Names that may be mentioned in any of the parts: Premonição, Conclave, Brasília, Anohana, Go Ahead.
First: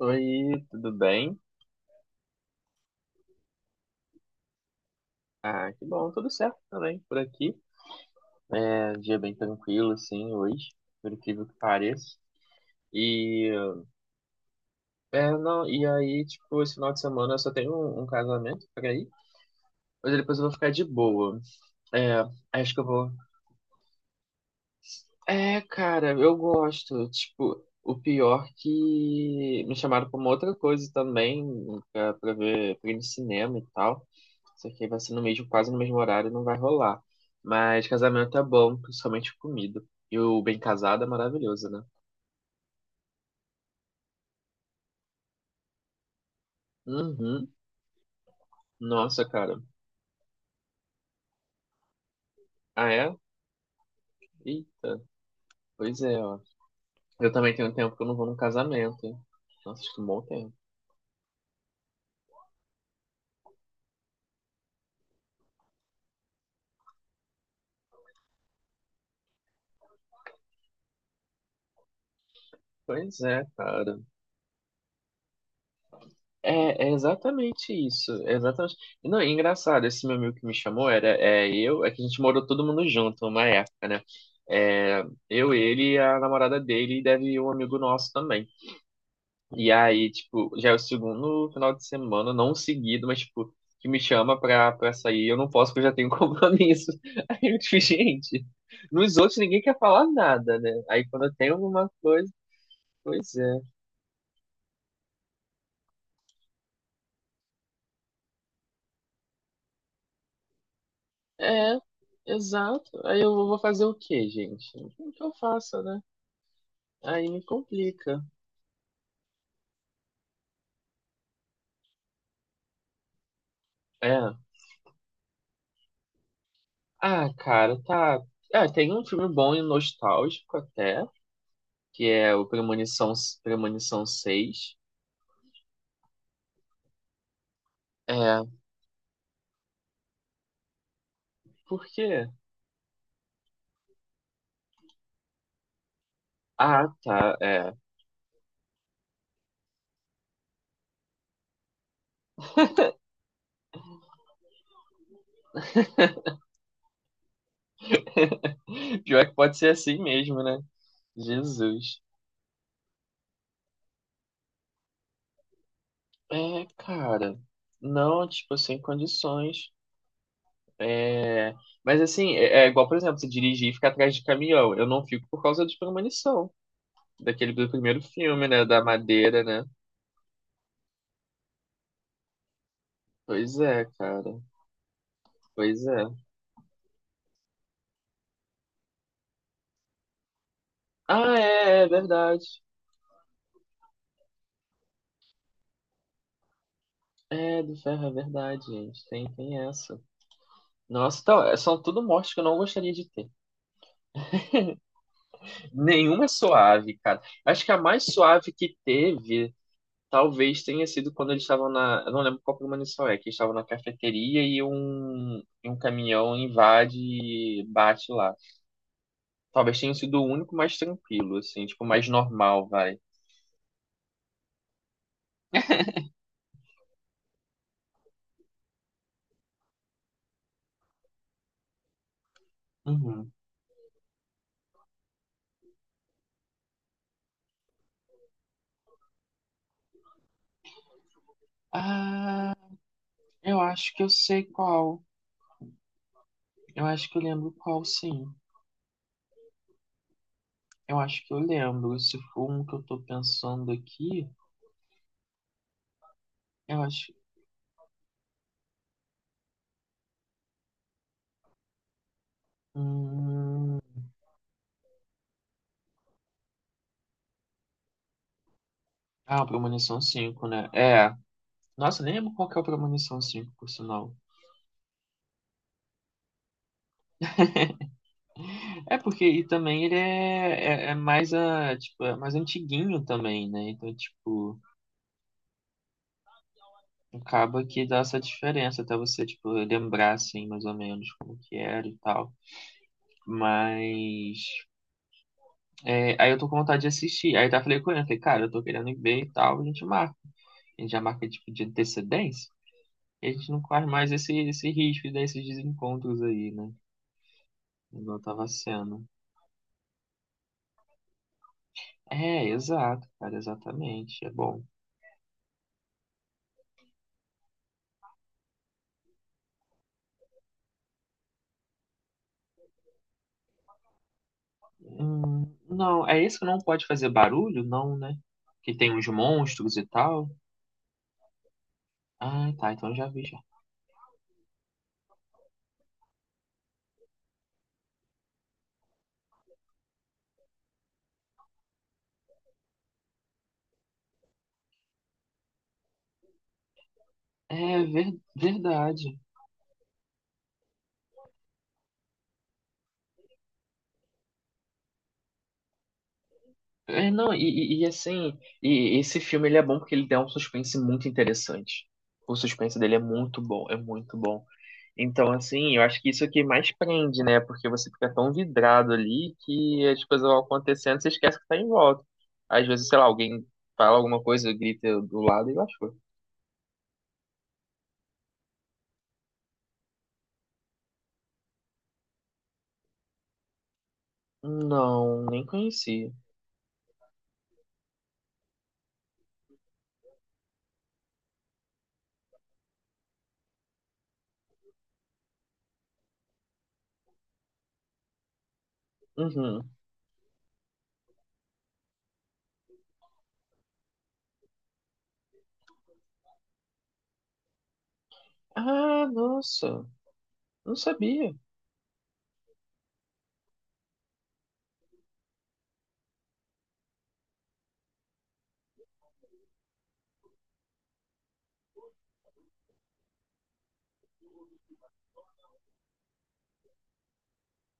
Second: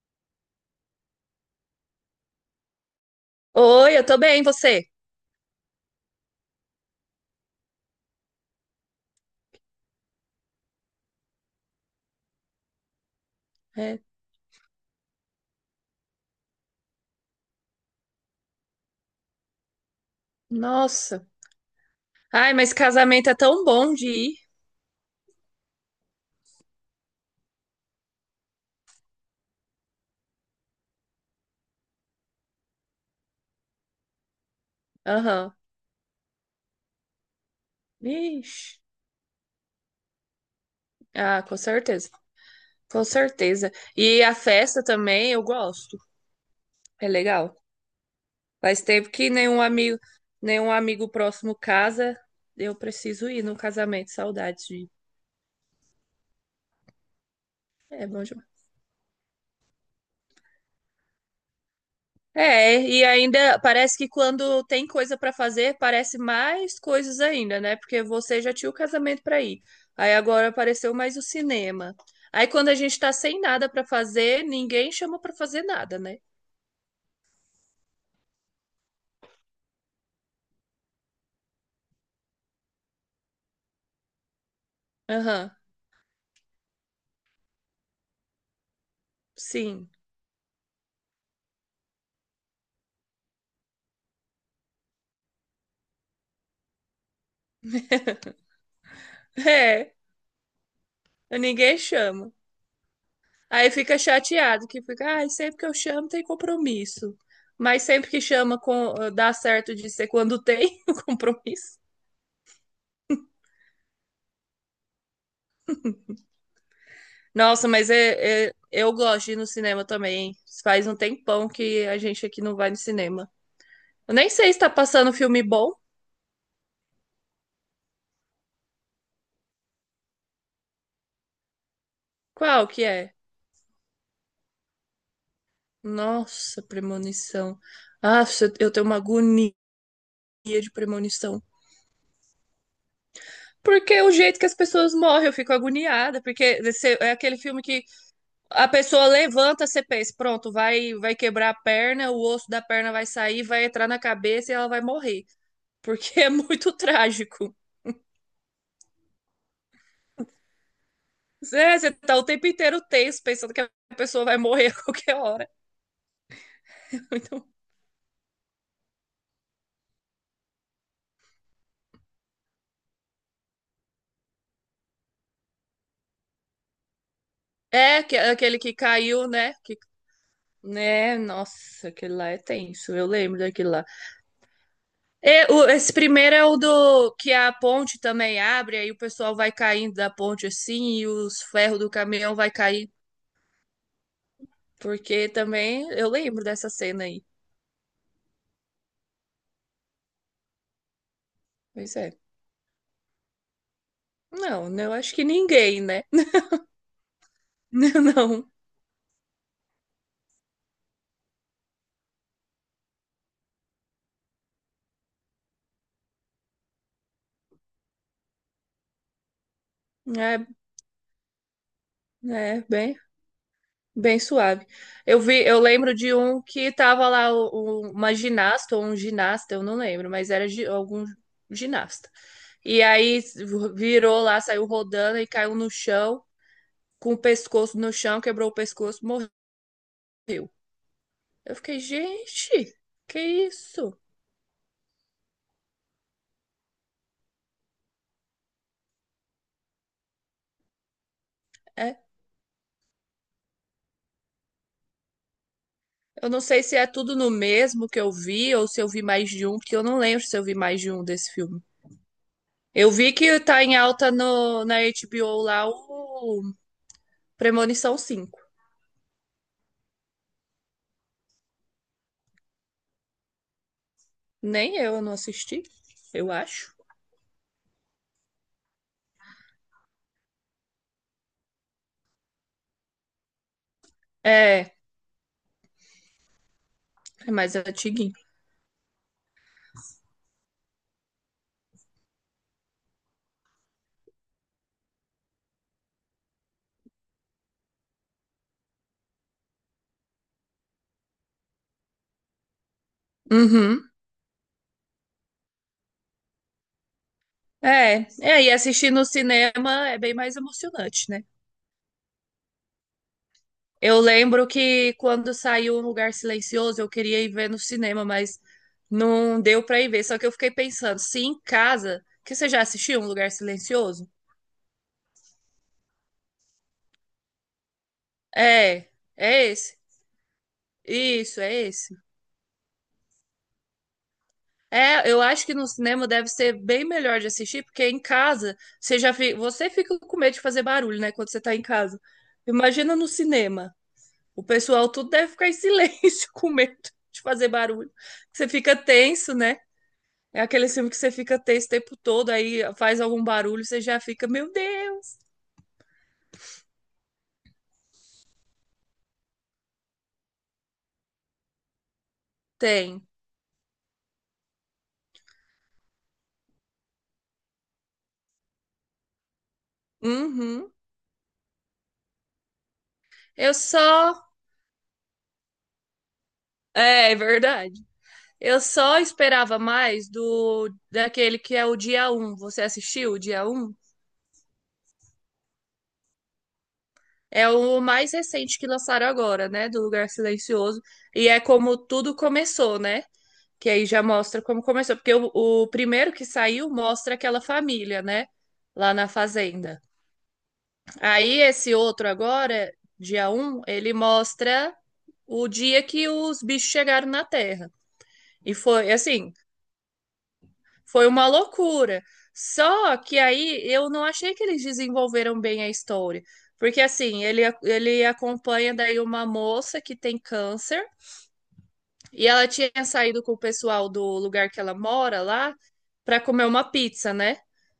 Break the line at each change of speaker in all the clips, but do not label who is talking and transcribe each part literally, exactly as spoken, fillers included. Oi, tudo bem?
Oi, eu tô bem, você?
Ah, que bom, tudo certo também por aqui. É um dia bem tranquilo, assim, hoje, por incrível que pareça. E,
É.
é, não, e aí, tipo, esse final de semana eu só tenho um, um casamento pra ir, mas depois eu vou ficar de
Nossa.
boa. É,
Ai, mas
acho que eu vou.
casamento é tão bom de ir.
É, cara, eu gosto. Tipo, o pior que me chamaram pra uma outra coisa também, pra, pra ver, pra ir no cinema e tal. Isso aqui vai ser no mesmo,
Aham.
quase no mesmo horário, não vai rolar. Mas casamento é
Ixi.
bom, principalmente comida. E o bem casado é
Ah, com
maravilhoso, né?
certeza. Com certeza. E a festa também eu gosto. É legal.
Uhum.
Faz tempo
Nossa,
que
cara.
nenhum amigo, nenhum amigo próximo casa. Eu
Ah, é?
preciso ir no casamento. Saudades de. Ir.
Eita. Pois é, ó. Eu também tenho um tempo que eu
É
não
bom
vou num
demais.
casamento, hein? Nossa, acho que é um bom tempo.
É, e ainda parece que quando tem coisa pra fazer, parece mais coisas ainda, né? Porque você já tinha o casamento pra ir. Aí agora apareceu mais o cinema. Aí quando a gente tá
Pois
sem
é,
nada pra
cara.
fazer, ninguém chama pra fazer nada, né?
É, é exatamente isso. É exatamente. E não, é engraçado, esse meu amigo que me chamou era é, eu, é que a gente morou todo mundo junto uma época, né? É,
Aham.
eu, ele e a namorada dele, e deve ir um amigo nosso também. E
Sim.
aí, tipo, já é o segundo final de semana, não seguido, mas, tipo, que me chama pra, pra sair. Eu não posso, porque eu já tenho compromisso. Aí eu, tipo, gente, nos outros ninguém quer falar nada, né? Aí quando eu
É,
tenho
ninguém
alguma coisa,
chama.
pois é.
Aí fica chateado que fica, ai, sempre que eu chamo tem compromisso. Mas sempre que chama com dá certo de ser quando tem o
É,
compromisso.
exato. Aí eu vou fazer o quê, gente? O que eu faço, né? Aí me
Nossa, mas
complica.
é, é- eu gosto de ir no cinema também. Faz um tempão que a gente aqui não vai no cinema. Eu nem
É.
sei se tá passando filme bom.
Ah, cara, tá. É, tem um filme bom e nostálgico até, que é o
Qual que
Premonição,
é?
Premonição seis.
Nossa, premonição. Ah,
É,
eu eu tenho uma agonia de premonição.
por quê?
Porque é o jeito que as pessoas morrem, eu fico agoniada. Porque
Ah,
você- é
tá,
aquele filme
é.
que a pessoa levanta, você pensa, pronto, vai, vai quebrar a perna, o osso da perna vai sair, vai entrar na cabeça e ela vai morrer. Porque é muito trágico.
Pior que pode ser assim mesmo, né?
É, você
Jesus.
tá o tempo inteiro tenso, pensando que a pessoa vai morrer a qualquer hora.
É, cara. Não, tipo, sem condições. Mas assim, é, é igual, por exemplo, você dirigir e ficar atrás de caminhão. Eu não fico por causa de premonição. Daquele do primeiro
É, que-
filme,
aquele
né?
que
Da
caiu,
madeira,
né?
né?
Que, né? Nossa, aquele lá é tenso. Eu lembro
Pois
daquele lá.
é, cara.
É, o-
Pois
esse
é.
primeiro é o do que a ponte também abre, aí o pessoal vai caindo da ponte assim e
Ah,
os ferros
é, é
do caminhão
verdade.
vai cair. Porque também eu lembro dessa cena aí.
É, do ferro, é verdade, gente. Tem, tem essa. Nossa, então, é- são
Pois
tudo
é.
mortes que eu não gostaria de ter.
Não, né, eu acho que ninguém, né?
Nenhuma é suave, cara. Acho que a mais
Não.
suave que teve. Talvez tenha sido quando eles estavam na. Eu não lembro qual premonição é, que eles estavam na cafeteria e um, e um caminhão invade e bate lá. Talvez tenha sido o
É,
único mais tranquilo, assim, tipo, mais
é
normal,
bem.
vai.
Bem suave. Eu vi, eu lembro de um que tava lá o- o- uma ginasta ou um ginasta, eu não lembro, mas era gi- algum ginasta. E aí
Uhum.
virou lá, saiu rodando e caiu no chão, com o pescoço no chão, quebrou o pescoço, morreu. Eu fiquei,
Ah,
gente, que
eu acho
isso?
que eu sei qual. Eu acho que eu lembro qual, sim. Eu acho que eu
É,
lembro. Se for um que eu tô pensando aqui,
eu não sei se
eu
é
acho.
tudo no mesmo que eu vi ou se eu vi mais de um, porque eu não lembro se eu vi mais de um desse filme. Eu vi que tá em
Hum...
alta no, na H B O lá o Premonição cinco.
Ah, o Premonição cinco, né? É. Nossa, nem lembro qual que é o Premonição cinco por sinal.
Nem eu, eu não assisti, eu acho.
É porque e também ele é, é, é mais a, tipo, é mais antiguinho também, né? Então, tipo,
É, é mais
acaba que dá
antiguinho.
essa diferença até você, tipo, lembrar assim, mais ou menos como que era e tal. Mas é, aí eu tô com vontade de assistir. Aí tá falei com ele, eu falei, cara, eu tô querendo ir ver e tal, a gente marca. A gente já marca tipo de antecedência, e a gente não corre
Uhum.
mais esse, esse risco desses desencontros aí, né?
É,
Igual
é,
tava
e assistir no
sendo.
cinema é bem mais emocionante, né?
É, exato, cara,
Eu
exatamente. É
lembro
bom.
que quando saiu Um Lugar Silencioso, eu queria ir ver no cinema, mas não deu pra ir ver. Só que eu fiquei pensando, se em casa, que você já assistiu Um Lugar Silencioso?
Hum, não, é esse que não pode fazer barulho? Não, né? Que
É,
tem uns
é
monstros
esse.
e tal.
Isso, é esse.
Ah, tá, então eu já vi já.
É, eu acho que no cinema deve ser bem melhor de assistir, porque em casa você já fi- você fica com medo de fazer barulho, né, quando você tá em casa. Imagina no cinema. O pessoal tudo deve ficar em silêncio com medo de fazer
É
barulho.
ver-
Você fica
verdade.
tenso, né? É aquele filme que você fica tenso o tempo todo, aí faz algum barulho, você já fica, meu Deus,
É, não, e, e- e, assim, e esse filme ele é bom porque ele dá um suspense muito interessante. O suspense dele é
tem.
muito bom, é muito bom. Então, assim, eu acho que isso é o que mais prende, né? Porque você fica tão vidrado ali que as coisas vão
Uhum.
acontecendo e você esquece que tá em volta. Às vezes, sei lá, alguém
Eu
fala alguma
só.
coisa, grita do lado e eu acho.
É, é verdade. Eu só esperava mais do daquele que é o dia um. Você assistiu o dia um?
Não, nem conhecia.
É o mais recente que lançaram agora, né? Do Lugar Silencioso. E é como tudo começou, né? Que aí já mostra como começou. Porque o, o primeiro que saiu mostra aquela família, né? Lá na
Uhum.
fazenda. Aí esse outro agora, dia um, ele mostra o dia que os bichos chegaram na Terra. E foi
Ah,
assim,
nossa. Não
foi uma
sabia.
loucura. Só que aí eu não achei que eles desenvolveram bem a história. Porque assim, ele, ele acompanha daí uma moça que tem câncer e ela tinha saído com o pessoal do lugar que ela mora lá para comer uma pizza, né?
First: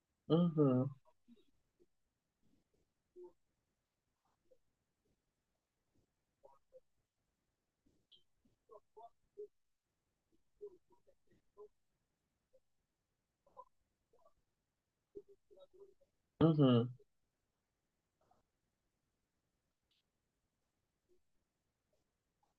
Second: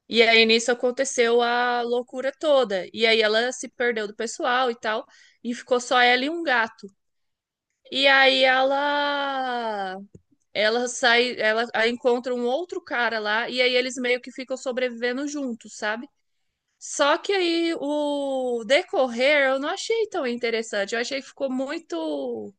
E aí nisso
Uhum.
aconteceu a loucura toda. E aí ela se perdeu do pessoal e tal, e ficou só ela e um gato. E aí ela ela sai, ela a- encontra um outro cara lá e aí eles meio que ficam sobrevivendo juntos, sabe?
Uhum.
Só que aí o decorrer eu não achei tão interessante. Eu achei que ficou muito.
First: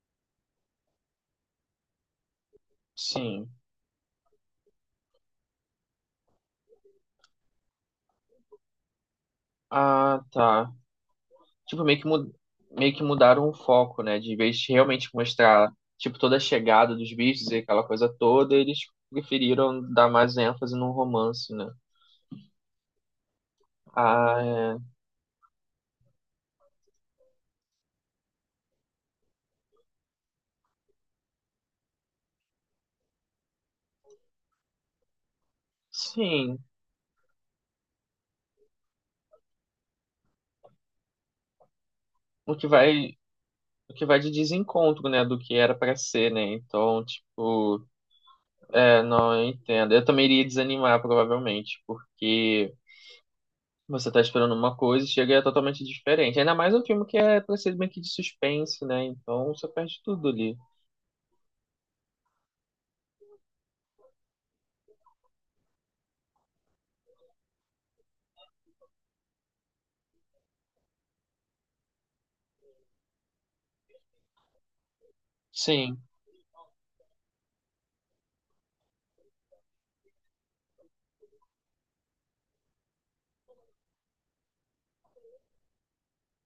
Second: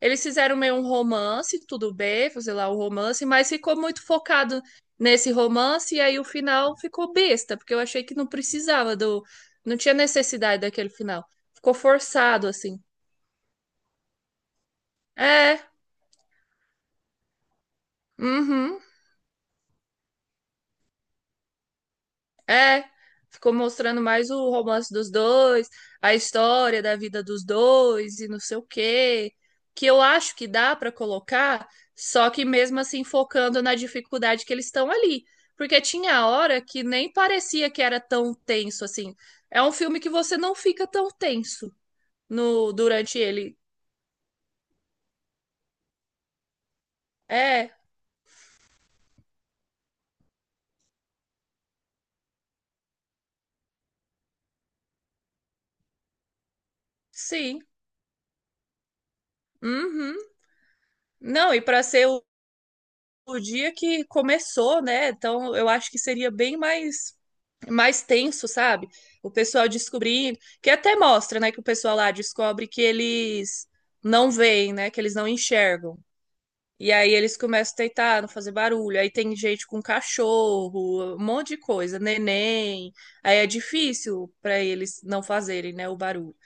Eles fizeram meio um romance, tudo bem, sei lá, um romance,
Sim.
mas ficou muito focado nesse romance e aí o final ficou besta, porque eu achei que não precisava do. Não tinha
Ah,
necessidade
tá.
daquele final. Ficou
Tipo, meio que, mu-
forçado, assim.
meio que mudaram o foco, né? De vez de realmente
É,
mostrar, tipo, toda a chegada dos bichos e aquela coisa toda,
uhum.
eles preferiram dar mais ênfase num romance, né?
É, ficou mostrando mais
Ah,
o
é.
romance dos dois, a história da vida dos dois e não sei o quê, que eu acho que dá para colocar, só que mesmo assim focando na dificuldade que eles estão ali, porque tinha
Sim.
hora que nem parecia que era tão tenso assim. É um filme que você não fica tão tenso
O que
no
vai,
durante ele.
o que vai de desencontro, né? Do que era pra ser, né? Então,
É,
tipo, não, eu entendo. Eu também iria desanimar, provavelmente, porque. Você tá esperando uma coisa e chega e é totalmente diferente. Ainda mais um filme que é pra
sim.
ser meio que de suspense, né? Então você perde
Uhum.
tudo ali.
Não, e para ser o o dia que começou, né? Então eu acho que seria bem mais mais tenso, sabe? O pessoal descobrindo, que até mostra, né, que o pessoal lá descobre que eles não veem, né, que eles não enxergam.
Sim,
E aí eles começam a tentar não fazer barulho. Aí tem gente com cachorro, um monte de coisa, neném. Aí é difícil para eles não fazerem, né, o barulho.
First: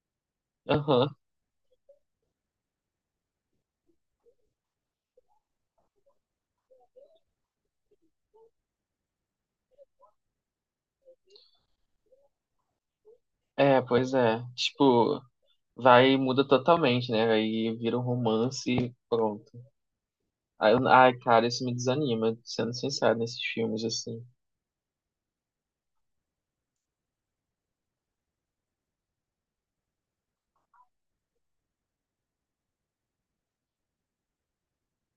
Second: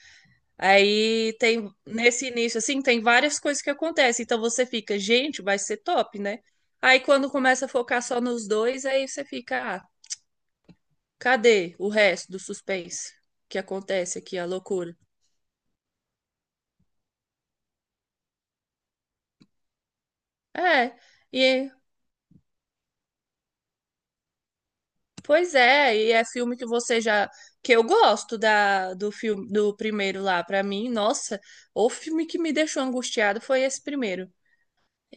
aham.
Aí tem nesse início assim, tem várias coisas que acontecem. Então você fica, gente, vai ser top, né? Aí quando começa a focar só nos dois, aí você fica, ah, cadê o resto do suspense que
É, pois
acontece aqui,
é.
a loucura?
Tipo, vai e muda totalmente, né? Aí vira um romance e pronto. Aí eu-
É,
Ai, cara, isso
e
me desanima, sendo sincero, nesses filmes, assim.
pois é, e é filme que você já que eu gosto da do filme do primeiro lá pra mim. Nossa, o filme que me deixou angustiado foi esse primeiro.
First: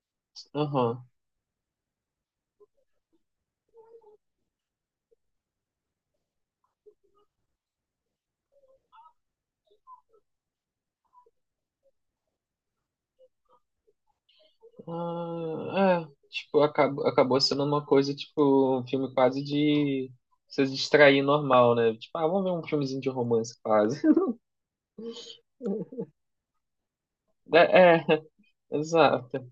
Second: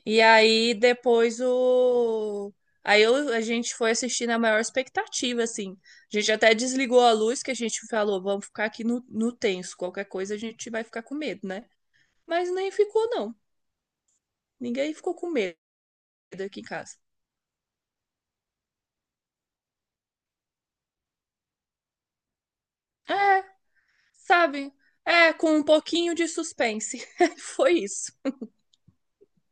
E aí
Aham.
depois o aí eu, a gente foi assistir na maior expectativa assim. A gente até desligou a luz que a gente falou, vamos ficar aqui no, no tenso, qualquer coisa a gente vai ficar com medo, né? Mas nem ficou não. Ninguém ficou com medo
Ah, é, tipo,
aqui em casa.
acabou, acabou sendo uma coisa, tipo, um filme quase de você se distrair normal, né? Tipo, ah, vamos ver um filmezinho de
É,
romance quase.
sabe? É, com um pouquinho de suspense. Foi
É,
isso.
é. Exato.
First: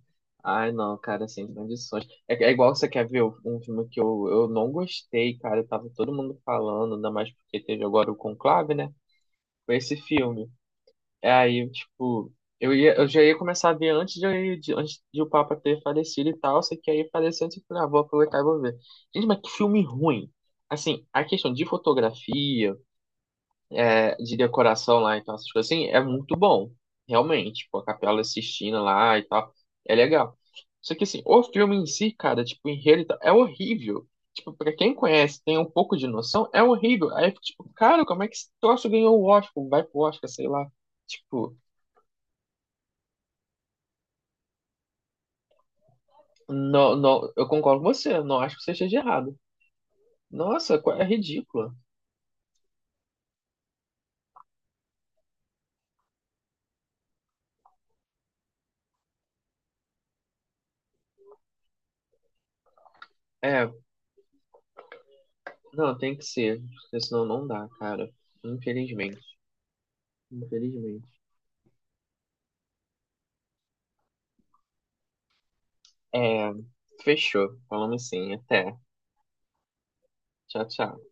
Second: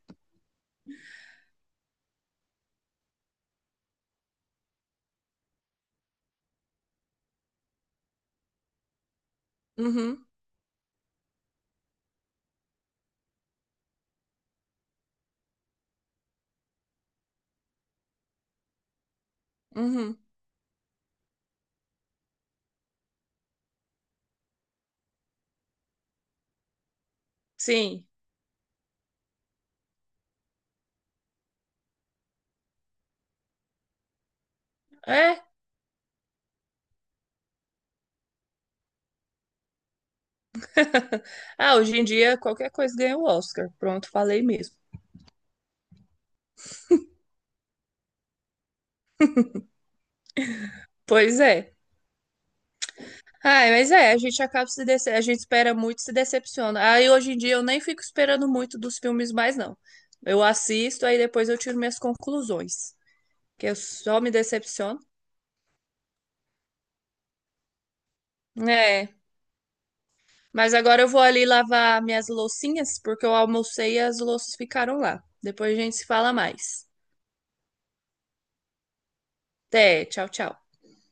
Ai, não, cara, sem condições. É, é igual você quer ver um filme que eu, eu não gostei, cara. Tava todo mundo falando, ainda mais porque teve agora o Conclave, né? Foi esse
Uhum,
filme. É aí, tipo, eu ia, eu já ia começar a ver antes de, de- antes de o Papa ter falecido e tal. Só que aí faleceu, eu falei, ah, vou aproveitar e vou ver. Gente, mas que filme
uhum.
ruim. Assim, a questão de fotografia é, de decoração lá, então essas coisas assim, é muito bom, realmente. Tipo, a
Sim.
Capela Sistina lá e tal, é legal. Só que assim, o filme em si, cara, tipo, o enredo e tal, é horrível. Tipo, pra quem
É.
conhece, tem um pouco de noção, é horrível. Aí, tipo, cara, como é que esse troço ganhou o Oscar? Vai pro Oscar, sei lá. Tipo,
Ah, hoje em dia qualquer coisa ganha o Oscar. Pronto, falei mesmo.
não, não, eu concordo com você, não acho que você esteja errado. Nossa, qu- é
Pois
ridícula.
é. Ai, mas é, a gente acaba se dece... a gente espera muito, e se decepciona. Aí hoje em dia eu nem fico esperando muito dos filmes mais, não. Eu assisto, aí depois eu tiro minhas conclusões. Que
É,
eu só me decepciono.
não, tem que ser, porque senão não dá, cara.
É.
Infelizmente,
Mas agora eu vou
infelizmente.
ali lavar minhas loucinhas, porque eu almocei e as louças ficaram lá. Depois a gente se fala
É,
mais.
fechou. Falamos sim. Até.
Até, tchau, tchau.
Tchau, tchau.